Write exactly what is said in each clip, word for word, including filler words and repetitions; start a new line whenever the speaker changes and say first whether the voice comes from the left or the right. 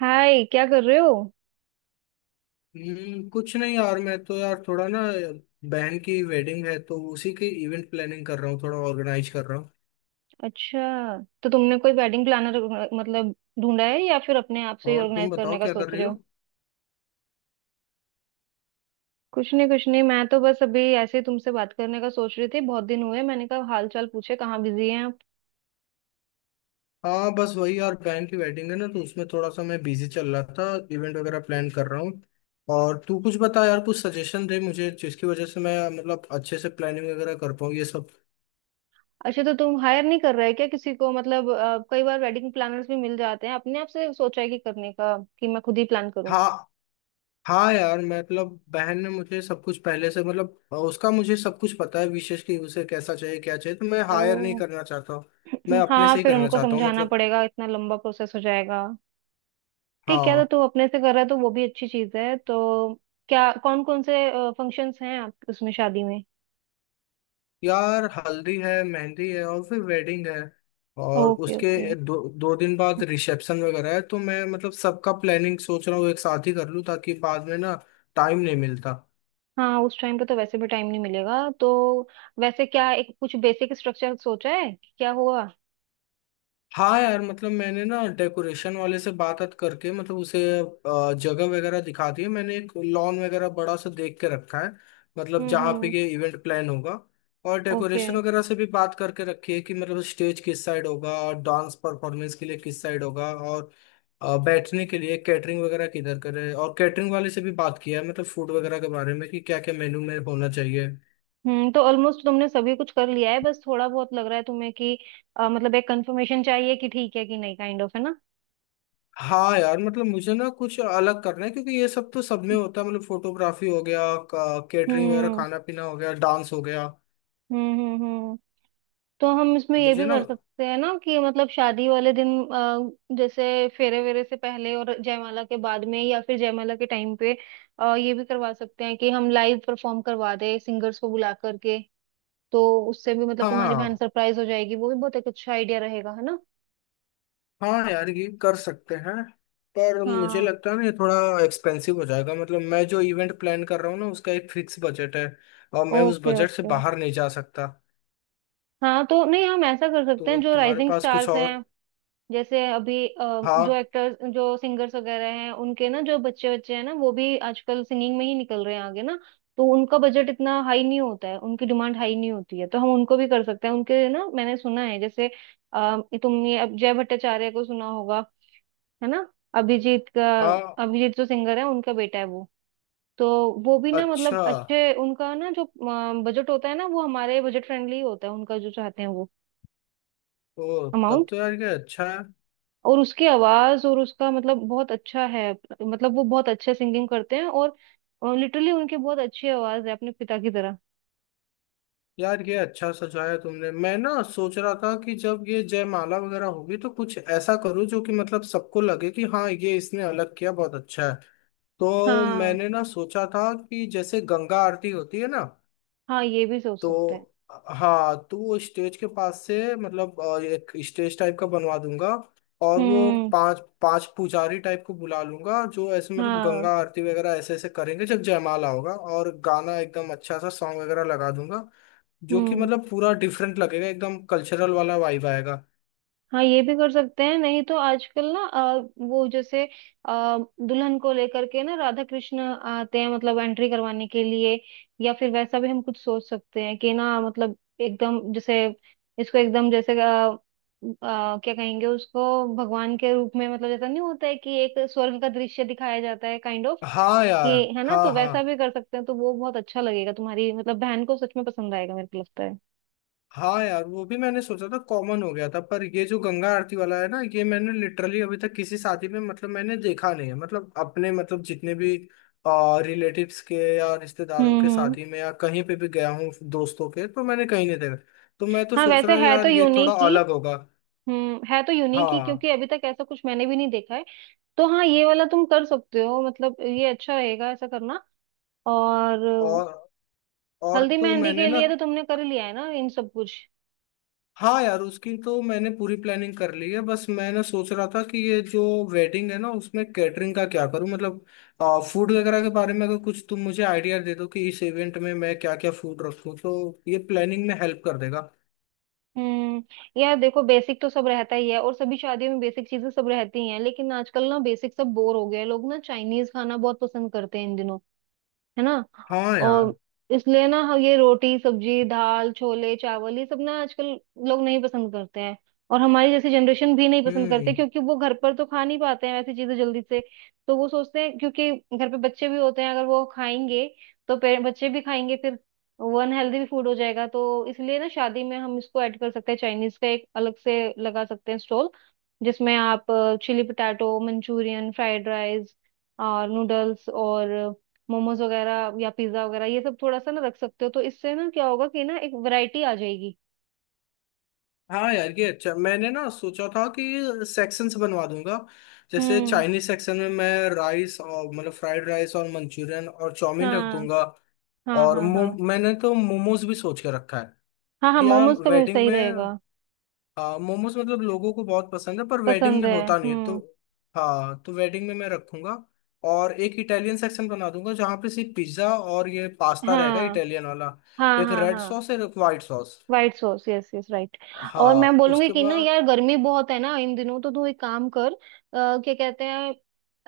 right: हाय, क्या कर रहे हो।
left: हम्म, कुछ नहीं यार। मैं तो यार थोड़ा ना बहन की वेडिंग है तो उसी की इवेंट प्लानिंग कर रहा हूँ, थोड़ा ऑर्गेनाइज कर रहा हूँ।
right: अच्छा, तो तुमने कोई वेडिंग प्लानर मतलब ढूंढा है या फिर अपने आप से ही
left: और तुम
right: ऑर्गेनाइज
left: बताओ
right: करने का
left: क्या कर
right: सोच
left: रही
right: रहे
left: हो?
right: हो। कुछ नहीं कुछ नहीं, मैं तो बस अभी ऐसे ही तुमसे बात करने का सोच रही थी। बहुत दिन हुए, मैंने कहा हाल चाल पूछे, कहाँ बिजी हैं आप।
left: हाँ, बस वही यार, बहन की वेडिंग है ना तो उसमें थोड़ा सा मैं बिजी चल रहा था। इवेंट वगैरह प्लान कर रहा हूँ। और तू कुछ बता यार, कुछ सजेशन दे मुझे जिसकी वजह से मैं मतलब अच्छे से प्लानिंग वगैरह कर पाऊँ ये सब।
right: अच्छा, तो तुम हायर नहीं कर रहे क्या किसी को। मतलब अ, कई बार वेडिंग प्लानर्स भी मिल जाते हैं। अपने आप से सोचा है कि करने का, कि मैं खुद ही प्लान करूँ।
left: हाँ। हाँ यार मतलब बहन ने मुझे सब कुछ पहले से मतलब उसका मुझे सब कुछ पता है, विशेष कि उसे कैसा चाहिए क्या चाहिए, तो मैं
right: ओ
left: हायर नहीं करना चाहता हूँ। मैं अपने
right: हाँ,
left: से ही
right: फिर
left: करना
right: उनको
left: चाहता हूँ
right: समझाना
left: मतलब।
right: पड़ेगा, इतना लंबा प्रोसेस हो जाएगा। ठीक है, तो
left: हाँ
right: तू अपने से कर रहा है तो वो भी अच्छी चीज है। तो क्या कौन कौन से फंक्शंस हैं आप उसमें, शादी में।
left: यार, हल्दी है, मेहंदी है, और फिर वेडिंग है। और
right: ओके ओके।
left: उसके दो दो दिन बाद रिसेप्शन वगैरह है, तो मैं मतलब सबका प्लानिंग सोच रहा हूँ एक साथ ही कर लूँ ताकि बाद में ना टाइम नहीं मिलता।
right: हाँ, उस टाइम पे तो वैसे भी टाइम नहीं मिलेगा। तो वैसे क्या एक कुछ बेसिक स्ट्रक्चर सोचा है कि क्या होगा।
left: हाँ यार मतलब मैंने ना डेकोरेशन वाले से बात बात करके मतलब उसे अ, जगह वगैरह दिखा दी है। मैंने एक लॉन वगैरह बड़ा सा देख के रखा है मतलब
right: हम्म
left: जहाँ पे
right: हम्म।
left: ये इवेंट प्लान होगा। और
right: ओके।
left: डेकोरेशन वगैरह से भी बात करके रखी है कि मतलब स्टेज किस साइड होगा और डांस परफॉर्मेंस के लिए किस साइड होगा, और अ, बैठने के लिए, कैटरिंग वगैरह किधर करें। और कैटरिंग वाले से भी बात किया है मतलब फूड वगैरह के बारे में, कि क्या क्या मेन्यू में होना चाहिए।
right: हम्म, तो ऑलमोस्ट तुमने सभी कुछ कर लिया है। बस थोड़ा बहुत लग रहा है तुम्हें कि अ, मतलब एक कंफर्मेशन चाहिए कि ठीक है कि नहीं। काइंड ऑफ है ना।
left: हाँ यार मतलब मुझे ना कुछ अलग करना है क्योंकि ये सब तो सब में होता है, मतलब फोटोग्राफी हो गया, केटरिंग वगैरह
right: हम्म
left: खाना पीना हो गया, डांस हो गया।
right: हम्म हम्म हम्म तो हम इसमें ये
left: मुझे
right: भी
left: ना।
right: कर सकते हैं ना कि मतलब शादी वाले दिन अ, जैसे फेरे वेरे से पहले और जयमाला के बाद में या फिर जयमाला के टाइम पे अ, ये भी करवा सकते हैं कि हम लाइव परफॉर्म करवा दें, सिंगर्स को बुला करके। तो उससे भी मतलब तुम्हारी बहन
left: हाँ।
right: सरप्राइज हो जाएगी। वो भी बहुत एक अच्छा आइडिया रहेगा, है ना।
left: हाँ यार ये कर सकते हैं। पर
right: हाँ
left: मुझे
right: हाँ।
left: लगता है ना ये थोड़ा एक्सपेंसिव हो जाएगा, मतलब मैं जो इवेंट प्लान कर रहा हूँ ना उसका एक फिक्स बजट है और मैं उस
right: ओके
left: बजट से
right: ओके।
left: बाहर नहीं जा सकता।
right: हाँ, तो नहीं, हम ऐसा कर सकते
left: तो
right: हैं जो
left: तुम्हारे
right: राइजिंग
left: पास कुछ
right: स्टार्स हैं।
left: और?
right: जैसे अभी अ, जो
left: हाँ।
right: एक्टर्स जो सिंगर्स वगैरह हैं, उनके ना जो बच्चे बच्चे हैं ना, वो भी आजकल सिंगिंग में ही निकल रहे हैं आगे ना। तो उनका बजट इतना हाई नहीं होता है, उनकी डिमांड हाई नहीं होती है। तो हम उनको भी कर सकते हैं। उनके ना मैंने सुना है जैसे अ, तुमने अब जय भट्टाचार्य को सुना होगा, है ना। अभिजीत का,
left: हाँ।
right: अभिजीत जो सिंगर है, उनका बेटा है वो। तो वो भी ना मतलब
left: अच्छा।
right: अच्छे उनका ना जो बजट होता है ना वो हमारे बजट फ्रेंडली होता है, उनका जो चाहते हैं
left: ओ।
right: वो।
left: तब तो यार ये अच्छा है।
right: और उसकी आवाज और उसका मतलब बहुत अच्छा है। मतलब वो बहुत अच्छे सिंगिंग करते हैं। और लिटरली उनकी बहुत अच्छी आवाज है, अपने पिता की तरह।
left: यार ये अच्छा सजाया तुमने। मैं ना सोच रहा था कि जब ये जयमाला वगैरह होगी तो कुछ ऐसा करूँ जो कि मतलब सबको लगे कि हाँ ये इसने अलग किया, बहुत अच्छा है। तो
right: हाँ,
left: मैंने ना सोचा था कि जैसे गंगा आरती होती है ना।
right: हाँ ये भी सोच सकते हैं।
left: तो हाँ, तो वो स्टेज के पास से मतलब अ, एक स्टेज टाइप का बनवा दूंगा। और वो
right: हम्म
left: पांच पांच पुजारी टाइप को बुला लूंगा जो ऐसे मतलब
right: हाँ
left: गंगा आरती वगैरह ऐसे ऐसे करेंगे जब जयमाला होगा, और गाना एकदम अच्छा सा सॉन्ग वगैरह लगा दूंगा, जो कि
right: हम्म।
left: मतलब पूरा डिफरेंट लगेगा, एकदम कल्चरल वाला वाइब आएगा।
right: हाँ, ये भी कर सकते हैं। नहीं तो आजकल ना अ, वो जैसे अ, दुल्हन को लेकर के ना राधा कृष्ण आते हैं, मतलब एंट्री करवाने के लिए। या फिर वैसा भी हम कुछ सोच सकते हैं कि ना मतलब एकदम जैसे इसको एकदम जैसे अ, अ, क्या कहेंगे उसको, भगवान के रूप में। मतलब जैसा नहीं होता है कि एक स्वर्ग का दृश्य दिखाया जाता है, काइंड ऑफ।
left: हाँ
right: कि
left: यार।
right: है ना,
left: हाँ।
right: तो वैसा
left: हाँ।
right: भी कर सकते हैं। तो वो बहुत अच्छा लगेगा, तुम्हारी मतलब बहन को सच में पसंद आएगा मेरे को लगता है।
left: हाँ यार वो भी मैंने सोचा था, कॉमन हो गया था। पर ये जो गंगा आरती वाला है ना, ये मैंने लिटरली अभी तक किसी शादी में मतलब मैंने देखा नहीं है, मतलब अपने मतलब जितने भी रिलेटिव्स के या रिश्तेदारों
right: हम्म
left: के
right: हम्म।
left: शादी में या कहीं पे भी गया हूँ दोस्तों के, तो मैंने कहीं नहीं देखा। तो मैं तो
right: हाँ
left: सोच
right: वैसे
left: रहा हूँ
right: है तो
left: यार ये थोड़ा
right: यूनिक ही।
left: अलग होगा।
right: हम्म, है तो यूनिक ही,
left: हाँ।
right: क्योंकि अभी तक ऐसा कुछ मैंने भी नहीं देखा है। तो हाँ, ये वाला तुम कर सकते हो, मतलब ये अच्छा रहेगा ऐसा करना। और
left: और और
right: हल्दी
left: तो
right: मेहंदी के
left: मैंने ना।
right: लिए तो तुमने कर लिया है ना इन सब कुछ।
left: हाँ यार उसकी तो मैंने पूरी प्लानिंग कर ली है। बस मैंने सोच रहा था कि ये जो वेडिंग है ना उसमें कैटरिंग का क्या करूँ, मतलब फूड वगैरह के बारे में अगर कुछ तुम मुझे आइडिया दे दो कि इस इवेंट में मैं क्या क्या फूड रखूँ तो ये प्लानिंग में हेल्प कर देगा।
right: हम्म, यार देखो बेसिक तो सब रहता ही है और सभी शादियों में बेसिक चीजें सब रहती ही हैं। लेकिन आजकल ना बेसिक सब बोर हो गया है। लोग ना चाइनीज खाना बहुत पसंद करते हैं इन दिनों, है ना।
left: हाँ यार।
right: और इसलिए ना हम ये रोटी सब्जी दाल छोले चावल ये सब ना आजकल लोग नहीं पसंद करते हैं। और हमारी जैसी जनरेशन भी नहीं पसंद करते,
left: हम्म।
right: क्योंकि वो घर पर तो खा नहीं पाते हैं वैसी चीजें जल्दी से। तो वो सोचते हैं क्योंकि घर पे बच्चे भी होते हैं, अगर वो खाएंगे तो पे- बच्चे भी खाएंगे फिर। वो अनहेल्दी भी फूड हो जाएगा। तो इसलिए ना शादी में हम इसको ऐड कर सकते हैं, चाइनीज का एक अलग से लगा सकते हैं स्टॉल, जिसमें आप chilli potato Manchurian fried rice और नूडल्स और मोमोज वगैरह या पिज्जा वगैरह ये सब थोड़ा सा ना रख सकते हो। तो इससे ना क्या होगा कि ना एक वैरायटी आ जाएगी।
left: हाँ यार ये अच्छा। मैंने ना सोचा था कि सेक्शंस बनवा दूंगा। जैसे
right: हम्म।
left: चाइनीज सेक्शन में मैं राइस और मतलब फ्राइड राइस और मंचूरियन और चाउमीन रख
right: हाँ
left: दूंगा।
right: हाँ
left: और
right: हाँ।
left: मो,
right: हाँ
left: मैंने तो मोमोज भी सोच के रखा है
right: हाँ हाँ।
left: कि यार
right: मोमोज का भी
left: वेडिंग
right: सही
left: में।
right: रहेगा।
left: हाँ मोमोज मतलब लोगों को बहुत पसंद है, पर वेडिंग
right: पसंद
left: में
right: है,
left: होता नहीं है तो।
right: हम्म।
left: हाँ तो वेडिंग में मैं रखूंगा। और एक इटालियन सेक्शन बना दूंगा जहाँ पे सिर्फ पिज्ज़ा और ये पास्ता रहेगा,
right: हाँ
left: इटालियन वाला।
right: हाँ
left: एक
right: हाँ।
left: रेड
right: हाँ,
left: सॉस और एक white sauce.
right: White sauce, yes yes, right. और मैं
left: हाँ
right: बोलूंगी
left: उसके
right: कि ना
left: बाद।
right: यार गर्मी बहुत है ना इन दिनों, तो तू एक काम कर। आ, क्या कहते हैं,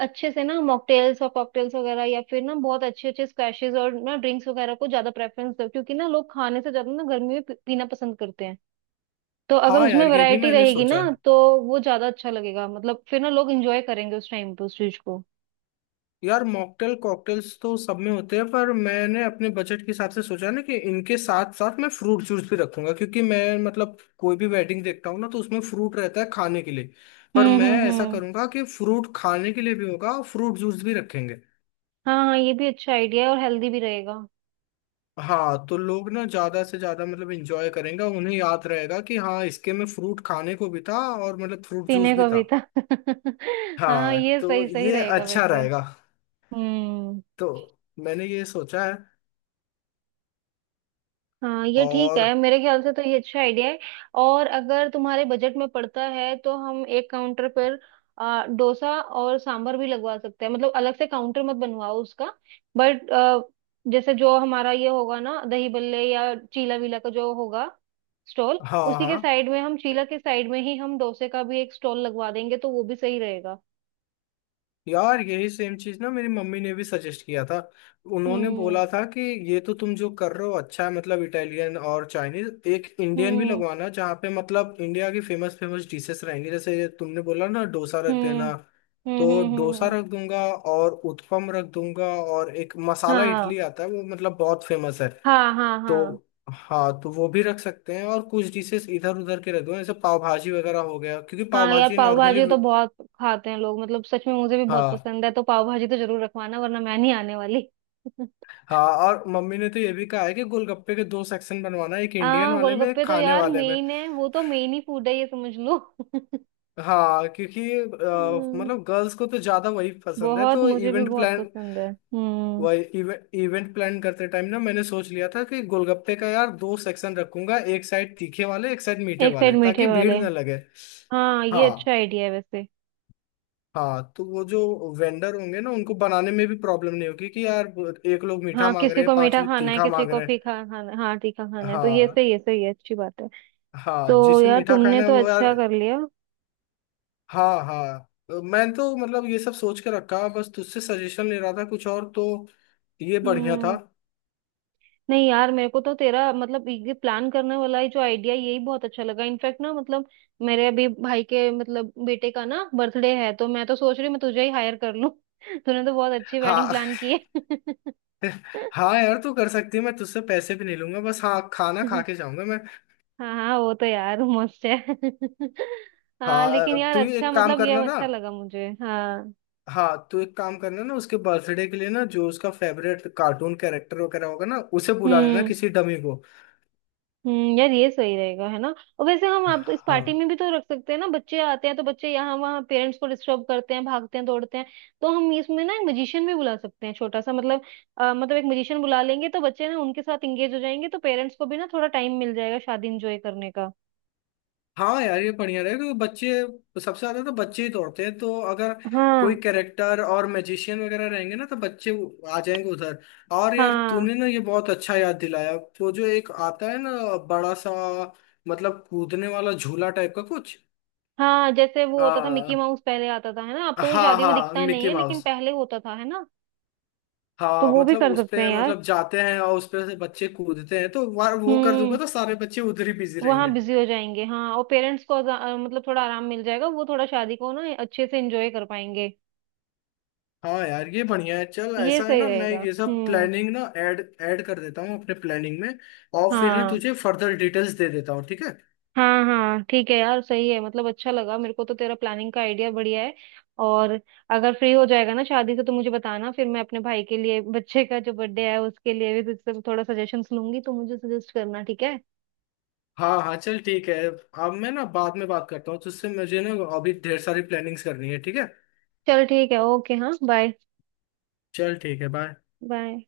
right: अच्छे से ना मॉकटेल्स और कॉकटेल्स वगैरह, या फिर ना बहुत अच्छे अच्छे स्क्वैशेस और ना ड्रिंक्स वगैरह को ज्यादा प्रेफरेंस दो, क्योंकि ना लोग खाने से ज्यादा ना गर्मी में पी- पीना पसंद करते हैं। तो अगर
left: हाँ
right: उसमें
left: यार ये भी
right: वैरायटी
left: मैंने
right: रहेगी
left: सोचा।
right: ना, तो वो ज्यादा अच्छा लगेगा। मतलब फिर ना लोग एंजॉय करेंगे उस टाइम पे उस चीज को।
left: यार मॉकटेल कॉकटेल्स तो सब में होते हैं, पर मैंने अपने बजट के हिसाब से सोचा ना कि इनके साथ साथ मैं फ्रूट जूस भी रखूंगा, क्योंकि मैं मतलब कोई भी वेडिंग देखता हूँ ना तो उसमें फ्रूट रहता है खाने के लिए। पर
right: हम्म
left: मैं
right: हम्म
left: ऐसा
right: हम्म।
left: करूंगा कि फ्रूट खाने के लिए भी होगा और फ्रूट जूस भी रखेंगे।
right: हाँ हाँ, ये भी अच्छा आइडिया है और हेल्दी भी रहेगा।
left: हाँ, तो लोग ना ज्यादा से ज्यादा मतलब इंजॉय करेंगे, उन्हें याद रहेगा कि हाँ इसके में फ्रूट खाने को भी था और मतलब फ्रूट
right: पीने
left: जूस भी
right: को
left: था।
right: भी था हाँ
left: हाँ
right: ये
left: तो
right: सही सही
left: ये
right: रहेगा
left: अच्छा
right: वैसे।
left: रहेगा।
right: हम्म।
left: तो मैंने ये सोचा है।
right: हाँ ये ठीक है,
left: और।
right: मेरे ख्याल से तो ये अच्छा आइडिया है। और अगर तुम्हारे बजट में पड़ता है तो हम एक काउंटर पर आ, डोसा और सांभर भी लगवा सकते हैं। मतलब अलग से काउंटर मत बनवाओ उसका, बट जैसे जो हमारा ये होगा ना दही बल्ले या चीला वीला का जो होगा स्टॉल,
left: हाँ।
right: उसी के
left: हाँ।
right: साइड में हम चीला के साइड में ही हम डोसे का भी एक स्टॉल लगवा देंगे, तो वो भी सही रहेगा।
left: यार यही सेम चीज ना मेरी मम्मी ने भी सजेस्ट किया था। उन्होंने
right: हम्म।
left: बोला था कि ये तो तुम जो कर रहे हो अच्छा है, मतलब इटालियन और चाइनीज, एक इंडियन भी
right: हम्म
left: लगवाना जहाँ पे मतलब इंडिया की फेमस फेमस डिशेस रहेंगी, जैसे तुमने बोला ना डोसा रख
right: हम्म
left: देना।
right: हम्म।
left: तो
right: हम्म हम्म
left: डोसा
right: हम्म।
left: रख दूंगा और उत्पम रख दूंगा, और एक मसाला
right: हाँ।
left: इडली आता है वो मतलब बहुत फेमस है।
right: हाँ हाँ हाँ।
left: तो हाँ तो वो भी रख सकते हैं। और कुछ डिशेस इधर उधर के रख दूंगा जैसे पाव भाजी वगैरह हो गया, क्योंकि पाव
right: हाँ यार,
left: भाजी
right: पाव
left: नॉर्मली।
right: भाजी तो बहुत खाते हैं लोग, मतलब सच में मुझे भी बहुत
left: हाँ।
right: पसंद है। तो पाव भाजी तो जरूर रखवाना, वरना मैं नहीं आने वाली
left: हाँ और मम्मी ने तो ये भी कहा है कि गोलगप्पे के दो सेक्शन बनवाना, एक इंडियन
right: हाँ,
left: वाले में एक
right: गोलगप्पे तो
left: खाने
right: यार
left: वाले में।
right: मेन है, वो तो मेन ही फूड है ये समझ लो
left: हाँ क्योंकि अ,
right: हम्म,
left: मतलब गर्ल्स को तो ज्यादा वही पसंद है,
right: बहुत,
left: तो
right: मुझे भी
left: इवेंट
right: बहुत
left: प्लान
right: पसंद है, हम्म।
left: वही इवेंट इवेंट प्लान करते टाइम ना मैंने सोच लिया था कि गोलगप्पे का यार दो सेक्शन रखूंगा, एक साइड तीखे वाले एक साइड मीठे
right: एक साइड
left: वाले,
right: मीठे
left: ताकि भीड़
right: वाले।
left: ना लगे।
right: हाँ ये अच्छा
left: हाँ।
right: आइडिया है वैसे।
left: हाँ तो वो जो वेंडर होंगे ना उनको बनाने में भी प्रॉब्लम नहीं होगी कि यार एक लोग मीठा
right: हाँ,
left: मांग
right: किसी
left: रहे हैं,
right: को
left: पांच
right: मीठा
left: लोग
right: खाना है,
left: तीखा
right: किसी
left: मांग
right: को
left: रहे हैं।
right: फीका खाना, हाँ तीखा खाना है, तो ये
left: हाँ।
right: सही, ये सही है, अच्छी बात है।
left: हाँ
right: तो
left: जिसे
right: यार
left: मीठा
right: तुमने
left: खाना है
right: तो
left: वो यार।
right: अच्छा कर लिया।
left: हाँ। हाँ। तो मैं तो मतलब ये सब सोच के रखा, बस तुझसे सजेशन ले रहा था कुछ और, तो ये बढ़िया था।
right: हम्म। नहीं यार, मेरे को तो तेरा मतलब ये प्लान करने वाला है जो आइडिया यही बहुत अच्छा लगा। इनफैक्ट ना मतलब मेरे अभी भाई के मतलब बेटे का ना बर्थडे है, तो मैं तो सोच रही हूँ मैं तुझे ही हायर कर लूँ तूने तो बहुत अच्छी वेडिंग
left: हाँ।
right: प्लान की है।
left: हाँ यार तू कर सकती है, मैं तुझसे पैसे भी नहीं लूंगा। बस हाँ खाना खा के जाऊंगा मैं।
right: हाँ हाँ, वो तो यार मस्त है हाँ, लेकिन
left: हाँ
right: यार
left: तू ही
right: अच्छा,
left: एक काम
right: मतलब ये
left: करना ना।
right: अच्छा लगा मुझे, हाँ।
left: हाँ तू एक काम करना ना, उसके बर्थडे के लिए ना जो उसका फेवरेट कार्टून कैरेक्टर वगैरह होगा ना, उसे बुला लेना
right: हम्म
left: किसी डमी को।
right: हम्म, यार ये सही रहेगा, है ना। और वैसे हम आप तो इस पार्टी
left: हाँ।
right: में भी तो रख सकते हैं ना। बच्चे आते हैं तो बच्चे यहाँ वहाँ पेरेंट्स को डिस्टर्ब करते हैं, भागते हैं दौड़ते हैं। तो हम इसमें ना एक मजिशियन भी बुला सकते हैं छोटा सा। मतलब अ, मतलब एक मजिशियन बुला लेंगे तो बच्चे ना उनके साथ इंगेज हो जाएंगे, तो पेरेंट्स को भी ना थोड़ा टाइम मिल जाएगा शादी इंजॉय करने का।
left: हाँ यार ये बढ़िया रहेगा, क्योंकि बच्चे सबसे ज्यादा तो बच्चे ही दौड़ते हैं, तो अगर कोई
right: हाँ
left: कैरेक्टर और मैजिशियन वगैरह रहेंगे ना तो बच्चे वो आ जाएंगे उधर। और यार
right: हाँ।
left: तूने ना ये बहुत अच्छा याद दिलाया, वो जो एक आता है ना, बड़ा सा, मतलब कूदने वाला झूला टाइप का कुछ।
right: हाँ जैसे वो होता था मिकी
left: आ,
right: माउस, पहले आता था है ना। अब तो वो
left: हाँ
right: शादियों में
left: हाँ,
right: दिखता नहीं
left: मिकी
right: है, लेकिन
left: माउस।
right: पहले होता था, है ना। तो
left: हाँ
right: वो भी
left: मतलब
right: कर
left: उस
right: सकते हैं
left: पे
right: यार।
left: मतलब जाते हैं और उस पे से बच्चे कूदते हैं, तो वो वो कर दूंगा
right: हम्म।
left: तो सारे बच्चे उधर ही बिजी
right: वहाँ
left: रहेंगे।
right: बिजी हो जाएंगे। हाँ और पेरेंट्स को आजा- अ, मतलब थोड़ा आराम मिल जाएगा, वो थोड़ा शादी को ना अच्छे से एंजॉय कर पाएंगे।
left: हाँ यार ये बढ़िया है। चल
right: ये
left: ऐसा है
right: सही
left: ना, मैं
right: रहेगा।
left: ये सब
right: हम्म।
left: प्लानिंग ना ऐड ऐड कर देता हूँ अपने प्लानिंग में। और फिर ना
right: हाँ।
left: तुझे फर्दर डिटेल्स दे देता हूँ, ठीक है?
right: हाँ हाँ ठीक है यार, सही है। मतलब अच्छा लगा मेरे को तो, तेरा प्लानिंग का आइडिया बढ़िया है। और अगर फ्री हो जाएगा ना शादी से तो मुझे बताना, फिर मैं अपने भाई के लिए बच्चे का जो बर्थडे है उसके लिए भी तुझसे थोड़ा सजेशंस लूंगी, तो मुझे सजेस्ट करना, ठीक है।
left: हाँ। हाँ। चल ठीक है, अब मैं ना बाद में बात करता हूँ तुझसे, मुझे ना अभी ढेर सारी प्लानिंग्स करनी है, ठीक है?
right: चल ठीक है, ओके, हाँ बाय।
left: चल ठीक है, बाय।
right: बाय।